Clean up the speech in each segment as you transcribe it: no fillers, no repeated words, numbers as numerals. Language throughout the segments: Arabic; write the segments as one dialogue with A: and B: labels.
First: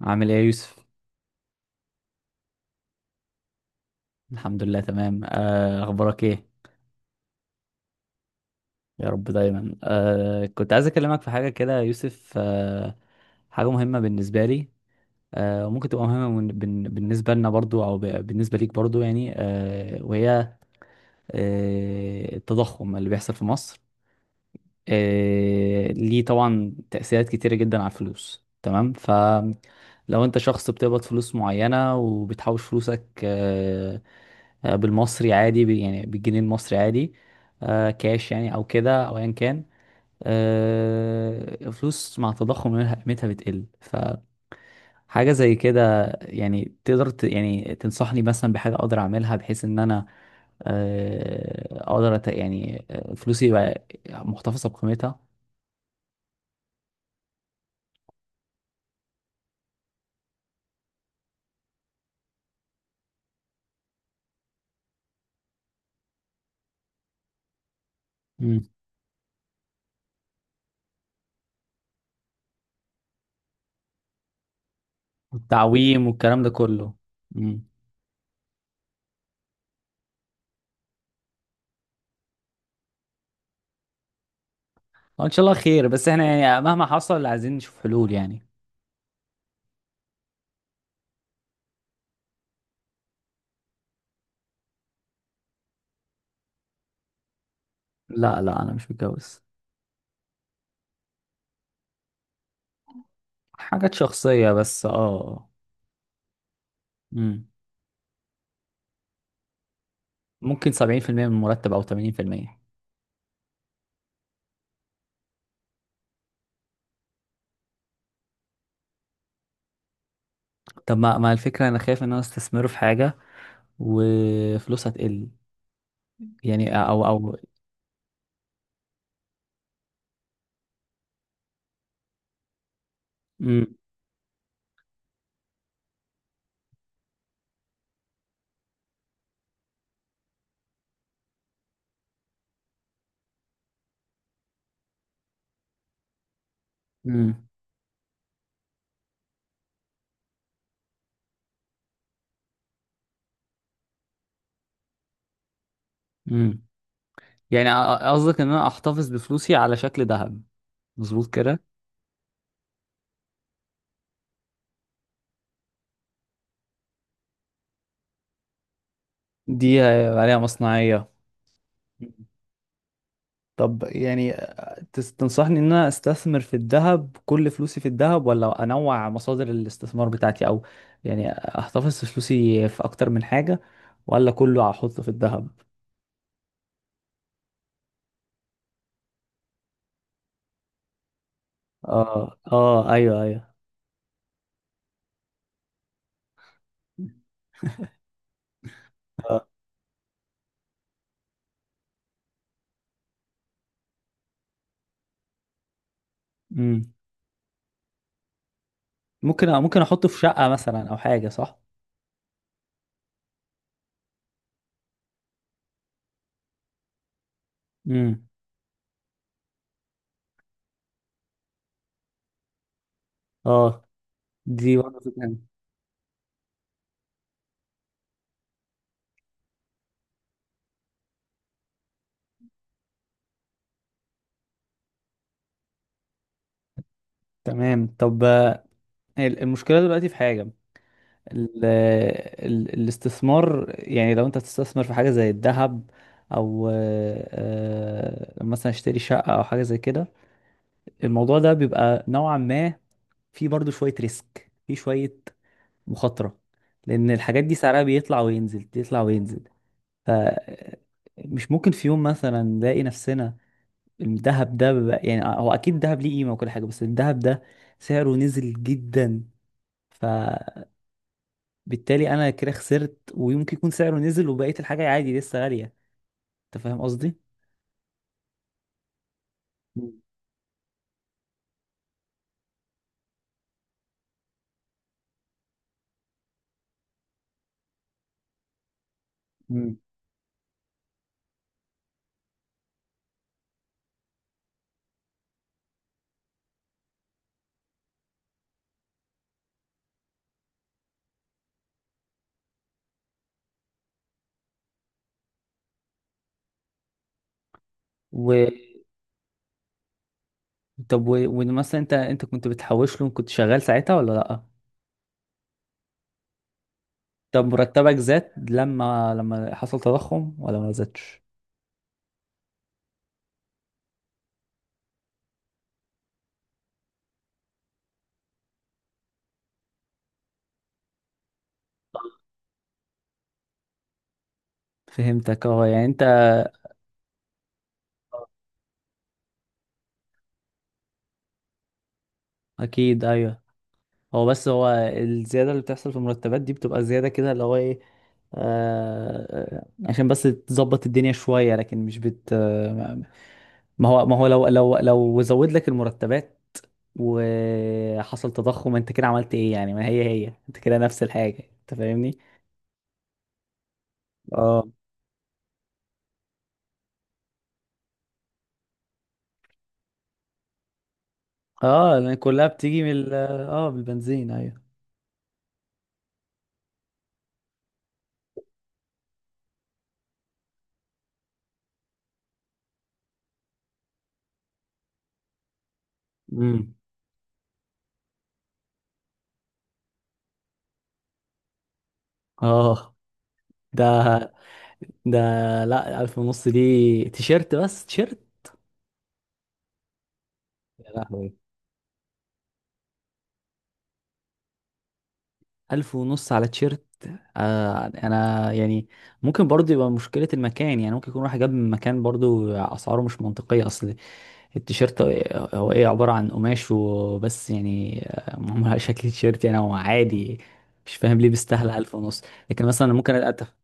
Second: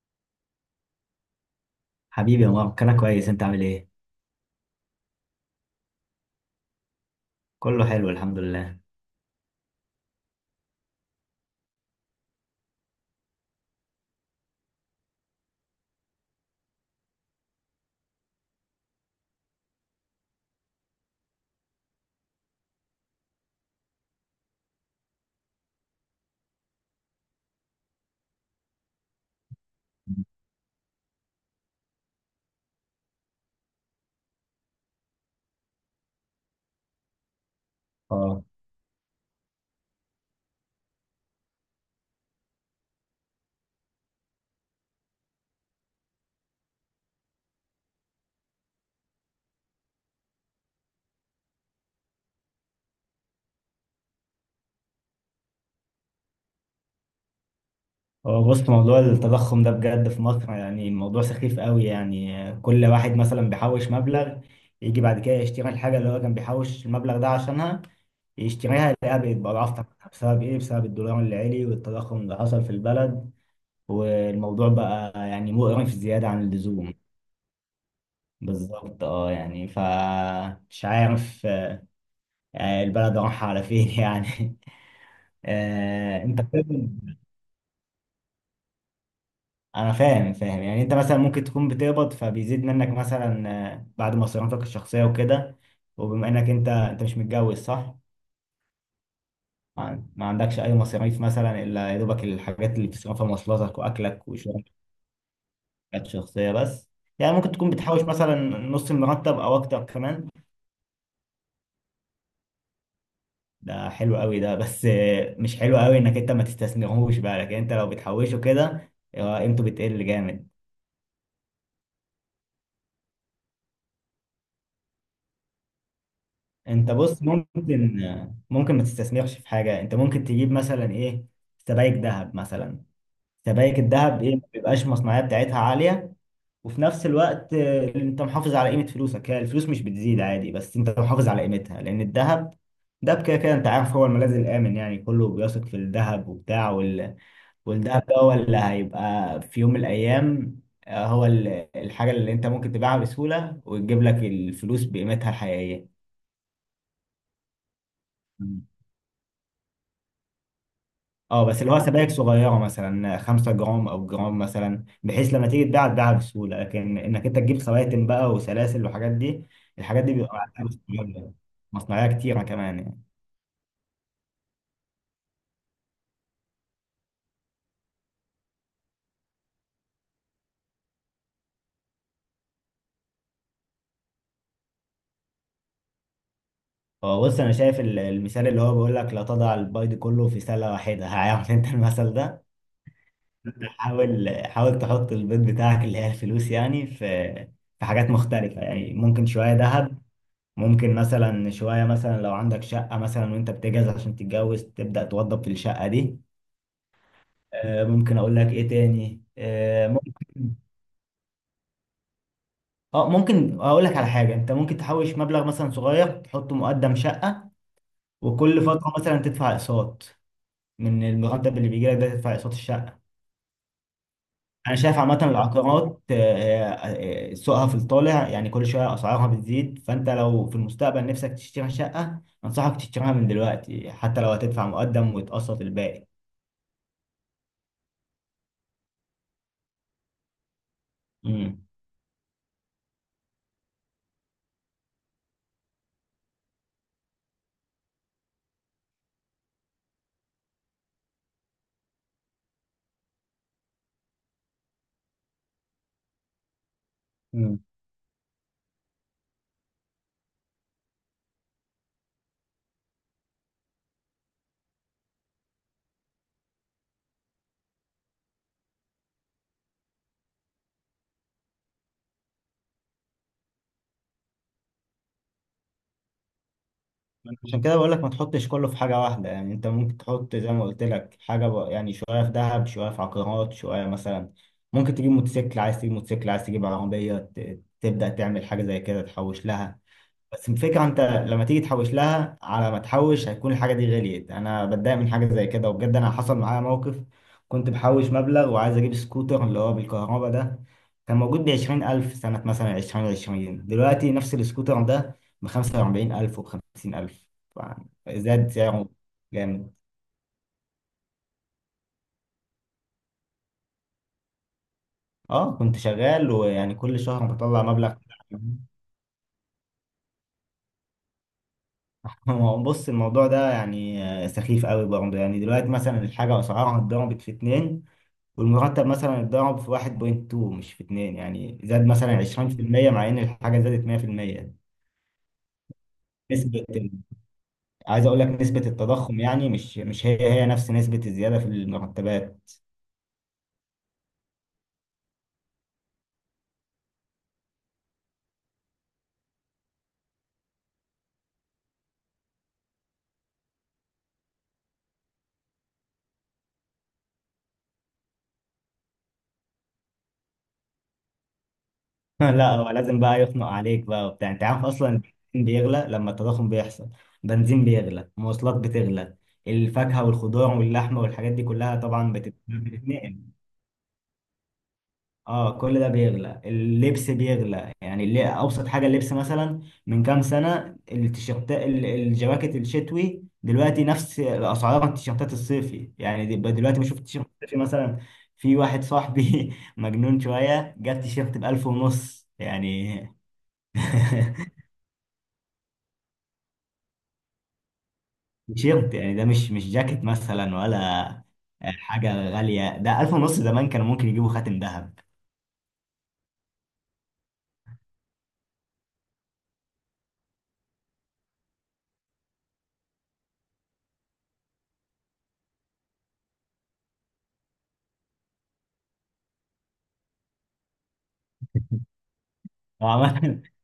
A: عامل ايه يا يوسف؟
B: حبيبي يا مارك، انا كويس. انت عامل ايه؟
A: الحمد لله تمام. اخبارك ايه؟
B: كله حلو الحمد لله.
A: يا رب دايما. كنت عايز اكلمك في حاجه كده يا يوسف، حاجه مهمه بالنسبه لي، وممكن تبقى مهمه بالنسبه لنا برضو او بالنسبه ليك برضو يعني، وهي التضخم اللي بيحصل في مصر. ليه طبعا تأثيرات كتيرة جدا على الفلوس. تمام، فلو انت شخص بتقبض فلوس معينة وبتحوش فلوسك، بالمصري عادي، يعني بالجنيه المصري عادي، كاش
B: اه،
A: يعني او كده او ايا كان، فلوس مع تضخم قيمتها بتقل. فحاجة زي كده يعني، تقدر يعني تنصحني مثلا بحاجة اقدر اعملها بحيث ان انا اقدر يعني فلوسي يبقى محتفظة بقيمتها؟
B: هو بص، موضوع التضخم ده بجد في مصر، يعني الموضوع سخيف قوي. يعني كل واحد مثلا بيحوش مبلغ، يجي بعد كده يشتري الحاجه اللي هو كان بيحوش المبلغ ده عشانها، يشتريها يلاقيها بقت بأضعاف ثمنها. بسبب ايه؟ بسبب الدولار اللي عالي والتضخم اللي حصل في البلد. والموضوع بقى يعني مقرف
A: التعويم
B: زياده
A: والكلام
B: عن
A: ده كله.
B: اللزوم.
A: امم.
B: بالظبط اه، يعني فمش عارف البلد رايحه على فين يعني.
A: ان شاء الله خير، بس احنا
B: انت
A: يعني مهما
B: بتقبض،
A: حصل عايزين نشوف حلول يعني.
B: انا فاهم فاهم. يعني انت مثلا ممكن تكون بتقبض فبيزيد منك مثلا بعد مصاريفك الشخصيه وكده. وبما انك انت مش متجوز صح؟
A: لا، لا انا مش متجوز.
B: ما ما عندكش اي مصاريف مثلا الا يا دوبك الحاجات اللي بتصرفها، مواصلاتك
A: حاجات
B: واكلك
A: شخصية
B: وشغلك
A: بس، اه.
B: الشخصيه بس. يعني
A: امم.
B: ممكن تكون بتحوش مثلا نص المرتب او اكتر كمان.
A: ممكن 70% من المرتب او 80%.
B: ده حلو قوي ده، بس مش حلو قوي انك انت ما تستثمرهوش بقى، لكن انت لو بتحوشه كده قيمته بتقل جامد.
A: طب ما الفكرة، انا خايف ان انا استثمره في حاجة وفلوسها تقل، يعني
B: انت
A: او
B: بص،
A: او
B: ممكن ممكن ما تستثمرش في حاجه. انت ممكن تجيب مثلا ايه، سبائك ذهب مثلا.
A: امم.
B: سبائك الذهب ايه، ما بيبقاش المصنعيه بتاعتها عاليه، وفي نفس الوقت انت محافظ على قيمه فلوسك. هي الفلوس مش بتزيد عادي، بس انت محافظ على قيمتها لان الذهب ده كده كده انت عارف، هو الملاذ الامن. يعني كله بيثق في الذهب وبتاع وال...
A: امم.
B: والذهب ده هو اللي هيبقى في يوم من الايام آه، هو ال- الحاجه اللي انت ممكن تبيعها بسهوله وتجيب لك الفلوس بقيمتها الحقيقيه.
A: امم، يعني قصدك ان انا احتفظ بفلوسي على شكل ذهب؟ مظبوط
B: اه بس
A: كده؟
B: اللي هو سبائك صغيره، مثلا 5 جرام او جرام مثلا، بحيث لما تيجي تباع تباعها بسهوله. لكن انك انت تجيب خواتم بقى وسلاسل والحاجات دي،
A: دي
B: الحاجات دي بيبقى
A: عليها
B: معاها فلوس
A: مصنعية.
B: كبيرة. مصنعيه كتيره كمان يعني.
A: طب يعني، تنصحني ان انا استثمر في الذهب، كل فلوسي في الذهب، ولا انوع مصادر الاستثمار بتاعتي، او يعني احتفظ في فلوسي في اكتر من حاجة، ولا كله احطه في الذهب؟
B: هو بص، انا شايف المثال اللي هو بيقول لك لا تضع البيض كله في سله واحده. هعمل انت المثل
A: اه
B: ده.
A: اه، ايوه ايوه.
B: أنت حاول، حاول تحط البيض بتاعك اللي هي الفلوس يعني في في حاجات مختلفه. يعني ممكن شويه ذهب، ممكن مثلا شوية، مثلا لو عندك شقة مثلا وانت بتجهز عشان تتجوز تبدأ توضب في الشقة دي.
A: امم.
B: ممكن اقول لك ايه تاني،
A: ممكن، ممكن احطه في شقة
B: ممكن.
A: مثلا او حاجة، صح.
B: اه ممكن اقول لك على حاجه. انت ممكن تحوش مبلغ مثلا صغير تحطه مقدم شقه،
A: امم.
B: وكل فتره مثلا تدفع اقساط، من المرتب اللي بيجي لك ده تدفع اقساط الشقه.
A: اه،
B: انا
A: دي
B: شايف
A: برضه
B: عامه
A: فكرة.
B: العقارات سوقها في الطالع. يعني كل شويه اسعارها بتزيد. فانت لو في المستقبل نفسك تشتري شقه انصحك تشتريها من دلوقتي، حتى لو هتدفع مقدم وتقسط الباقي.
A: تمام. طب، المشكلة دلوقتي في حاجة، الاستثمار يعني، لو انت تستثمر في حاجة زي الذهب او مثلا اشتري شقة او حاجة زي كده، الموضوع ده بيبقى نوعا ما فيه برضو شوية ريسك، فيه شوية مخاطرة، لان الحاجات دي
B: امم،
A: سعرها بيطلع وينزل، يطلع وينزل. ف مش ممكن في يوم مثلا نلاقي نفسنا، الذهب ده بقى، يعني هو اكيد الذهب ليه قيمة وكل حاجة، بس الذهب ده سعره نزل جدا، بالتالي انا كده خسرت. ويمكن يكون سعره نزل وبقيت الحاجه عادي لسه غاليه. انت فاهم قصدي؟
B: عشان كده بقول لك ما تحطش كله في حاجة واحدة. يعني انت
A: مم.
B: ممكن تحط زي ما قلت لك حاجة بقى، يعني شوية في ذهب شوية في عقارات شوية مثلا، ممكن تجيب موتوسيكل، عايز تجيب موتوسيكل عايز تجيب عربية، تبدأ تعمل حاجة زي كده تحوش
A: مم.
B: لها. بس الفكرة انت لما تيجي تحوش لها، على ما تحوش هتكون الحاجة دي غليت. انا بتضايق من حاجة زي كده، وبجد انا حصل معايا موقف. كنت بحوش مبلغ وعايز اجيب سكوتر اللي هو بالكهرباء ده، كان موجود بعشرين ألف سنة مثلا، عشرين عشرين. دلوقتي نفس السكوتر ده بخمسة وأربعين ألف وبخمسين ألف يعني.
A: و...
B: زاد سعره جامد.
A: طب و... ومثلا انت، كنت بتحوش له، كنت شغال ساعتها ولا لا؟
B: اه، كنت شغال، ويعني كل شهر
A: طب
B: بطلع مبلغ
A: مرتبك
B: كده.
A: زاد لما حصل تضخم ولا ما زادش؟
B: هو بص، الموضوع ده يعني سخيف قوي برضه. يعني دلوقتي مثلا الحاجة أسعارها اتضربت في اتنين، والمرتب مثلا اتضرب في 1.2 مش في 2 يعني، زاد مثلا 20% مع ان الحاجة زادت 100%.
A: فهمتك، اه، يعني انت
B: نسبة، عايز اقول لك نسبة التضخم يعني مش هي هي نفس نسبة الزيادة في المرتبات.
A: اكيد، ايوه. هو بس، هو الزياده اللي بتحصل في المرتبات دي بتبقى زياده كده اللي هو ايه، آه... عشان بس تظبط الدنيا شويه، لكن مش بت ما هو، لو زود لك المرتبات وحصل تضخم، انت كده عملت ايه يعني؟ ما هي هي، انت كده نفس الحاجة. انت فاهمني؟
B: لا، هو لازم بقى يخنق عليك بقى وبتاع. انت عارف
A: اه،
B: اصلا البنزين بيغلى لما التضخم بيحصل، بنزين بيغلى مواصلات بتغلى، الفاكهة والخضار واللحمة والحاجات دي كلها
A: اه
B: طبعا
A: لان كلها بتيجي من
B: بتتنقل.
A: اه بالبنزين، ايوه.
B: اه، كل ده بيغلى، اللبس بيغلى. يعني اللي ابسط حاجه اللبس مثلا، من كام سنه التيشيرت الجواكت الشتوي دلوقتي نفس اسعار التيشيرتات الصيفي يعني.
A: امم.
B: دلوقتي بشوف التيشيرت الصيفي مثلا، في واحد صاحبي مجنون شويه جاب تيشيرت ب 1000 ونص
A: اه،
B: يعني.
A: ده ده، لا، الف ونص دي تيشيرت، بس تيشيرت.
B: تيشيرت يعني، ده مش جاكيت مثلا
A: يا
B: ولا
A: لهوي.
B: حاجه غاليه، ده 1000 ونص. زمان كانوا ممكن يجيبوا خاتم ذهب.
A: ألف ونص على تيشيرت؟ آه أنا يعني، ممكن برضه يبقى مشكلة المكان، يعني ممكن يكون واحد جاب من مكان برضه أسعاره مش منطقية. أصل التيشيرت هو إيه؟ عبارة عن قماش وبس يعني، معمول على شكل تيشيرت، يعني هو عادي. مش فاهم ليه بيستاهل ألف ونص. لكن مثلا ممكن أتف...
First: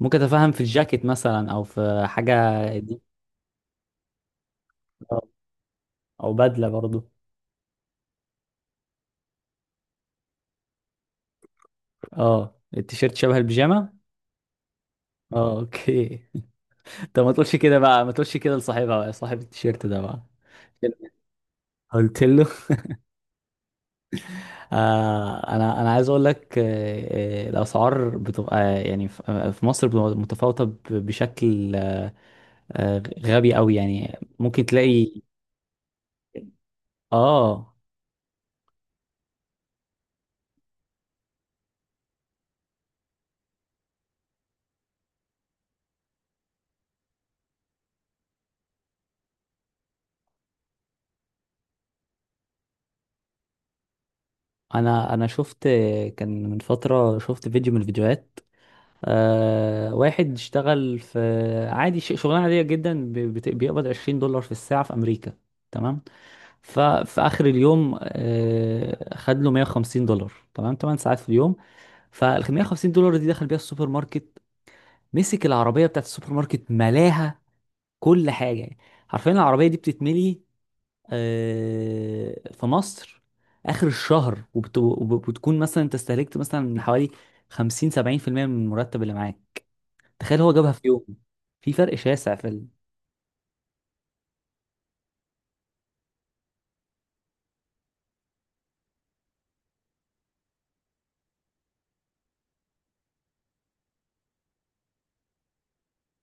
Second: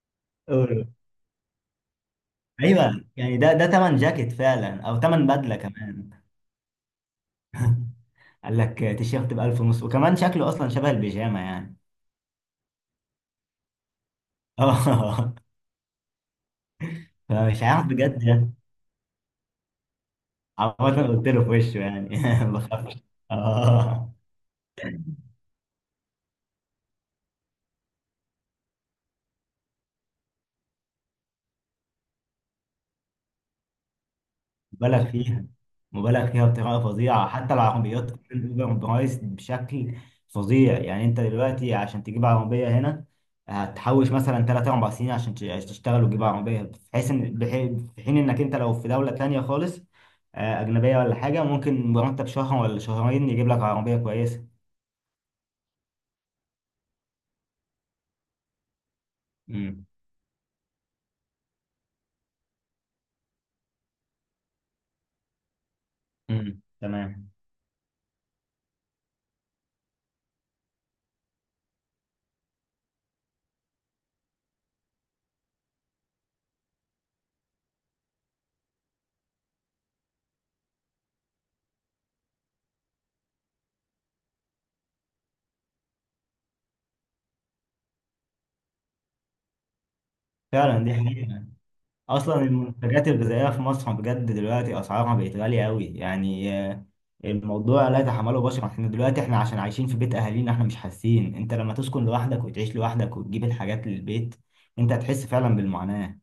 A: ممكن أتفهم في
B: وعمال-
A: الجاكيت مثلا أو في حاجة، دي
B: ايوه يعني، ده تمن جاكيت فعلا او تمن بدله كمان.
A: أو بدلة برضه.
B: قال لك تيشيرت ب 1000 ونص وكمان شكله اصلا شبه البيجامه يعني.
A: أه، التيشيرت شبه البيجامة؟
B: اه
A: أه، أوكي. طب ما تقولش
B: فمش
A: كده
B: عارف
A: بقى، ما
B: بجد.
A: تقولش كده لصاحبها، صاحب التيشيرت ده بقى.
B: عمال قلت له في وشه يعني.
A: قلت له؟
B: بخاف. اه،
A: انا عايز اقول لك، الاسعار بتبقى يعني في، في مصر بتبقى متفاوته بشكل آه غبي قوي يعني، ممكن
B: مبالغ
A: تلاقي
B: فيها، مبالغ فيها بطريقه فظيعه، حتى
A: اه.
B: العربيات كمان اوفر برايس بشكل فظيع يعني. انت دلوقتي عشان تجيب عربيه هنا هتحوش مثلا 3 4 سنين عشان عشان تشتغل وتجيب عربيه، بحيث ان في حين انك انت لو في دوله تانية خالص اجنبيه ولا حاجه، ممكن مرتب شهر ولا شهرين يجيب لك عربيه كويسه.
A: انا شفت، كان من فتره شفت فيديو من الفيديوهات،
B: امم،
A: آه واحد اشتغل في عادي، شغلانه عاديه جدا، بيقبض 20 دولار في الساعه في امريكا، تمام.
B: امم،
A: ففي
B: تمام.
A: اخر اليوم آه خد له 150 دولار، تمام، 8 ساعات في اليوم. فال 550 دولار دي دخل بيها السوبر ماركت، مسك العربيه بتاعت السوبر ماركت، ملاها كل حاجه يعني. حرفيا العربيه دي بتتملي. في مصر اخر الشهر، وبتكون مثلا انت استهلكت مثلا من حوالي 50 70% من المرتب اللي معاك. تخيل، هو جابها في
B: فعلا دي
A: يوم!
B: حقيقة.
A: في فرق شاسع
B: أصلا
A: في ال...
B: المنتجات الغذائية في مصر بجد دلوقتي أسعارها بقت غالية أوي، يعني الموضوع لا يتحمله بشر. احنا دلوقتي، احنا عشان عايشين في بيت اهالينا احنا مش حاسين. انت لما تسكن لوحدك وتعيش لوحدك وتجيب الحاجات للبيت انت هتحس فعلا بالمعاناة.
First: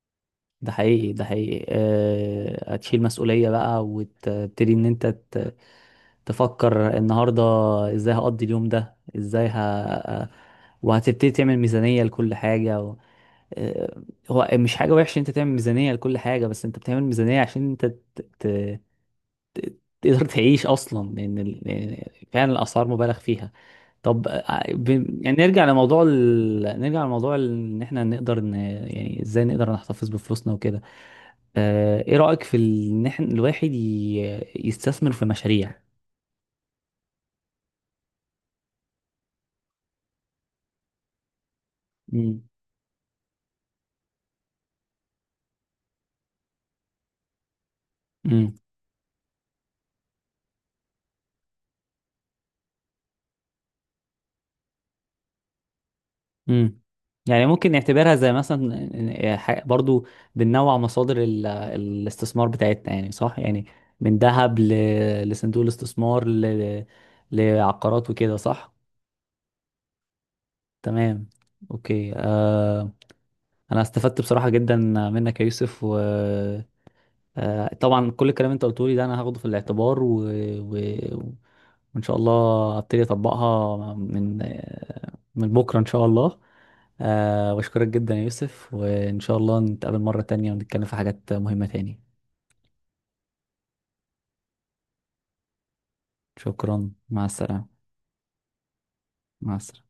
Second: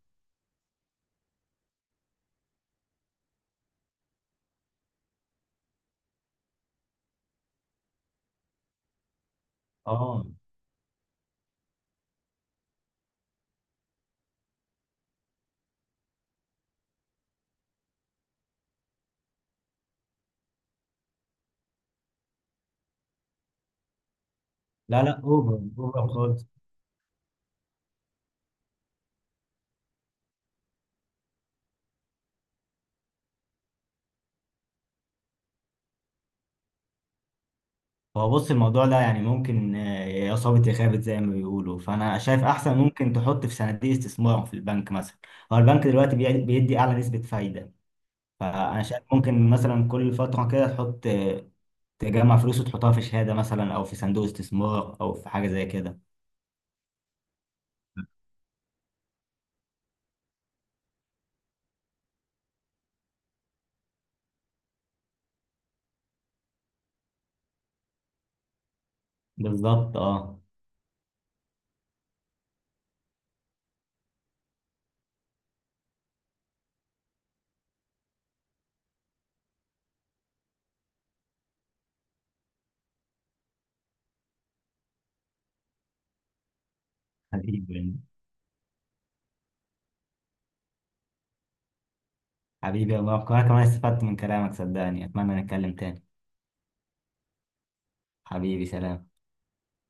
A: ده حقيقي، ده حقيقي. أه... هتشيل مسؤولية بقى وتبتدي ان انت ت... تفكر النهارده ازاي هقضي اليوم ده، ازاي
B: اه،
A: ه... وهتبتدي تعمل ميزانية لكل حاجة، و... آه، هو مش حاجة وحشة انت تعمل ميزانية لكل حاجة، بس انت بتعمل ميزانية عشان انت ت... ت... تقدر تعيش اصلا، لان لأن فعلا الاسعار مبالغ فيها. طب ب...
B: لا لا،
A: يعني
B: اوفر
A: نرجع لموضوع
B: اوفر خالص.
A: ال... نرجع لموضوع ان احنا نقدر ن... يعني ازاي نقدر نحتفظ بفلوسنا وكده؟ ايه رأيك في ان احنا الواحد ي... يستثمر في مشاريع؟
B: هو بص، الموضوع ده يعني ممكن يا صابت يا خابت زي ما بيقولوا. فانا شايف احسن ممكن تحط في صناديق استثمار في البنك مثلا. هو البنك دلوقتي بيدي اعلى نسبة فايدة.
A: امم.
B: فانا شايف ممكن مثلا كل فترة كده تحط تجمع فلوس وتحطها في شهادة مثلا او في صندوق استثمار او في حاجة زي كده.
A: امم. يعني ممكن نعتبرها زي مثلا برضو بننوع مصادر الاستثمار بتاعتنا، يعني صح يعني، من ذهب ل... لصندوق الاستثمار ل... لعقارات وكده، صح.
B: بالظبط اه.
A: تمام. اوكي. آه... انا استفدت بصراحة جدا منك يا يوسف. طبعا كل الكلام اللي انت قلته لي ده انا هاخده في الاعتبار، و... و... وان شاء الله ابتدي اطبقها من من بكره ان شاء الله. واشكرك
B: حبيبي،
A: جدا يا يوسف، وان شاء الله نتقابل مره تانية ونتكلم في حاجات مهمه تاني.
B: حبيبي يا مروان، كمان كمان استفدت من كلامك صدقني، اتمنى نتكلم تاني.
A: شكرا، مع السلامه.
B: حبيبي سلام.
A: مع السلامه.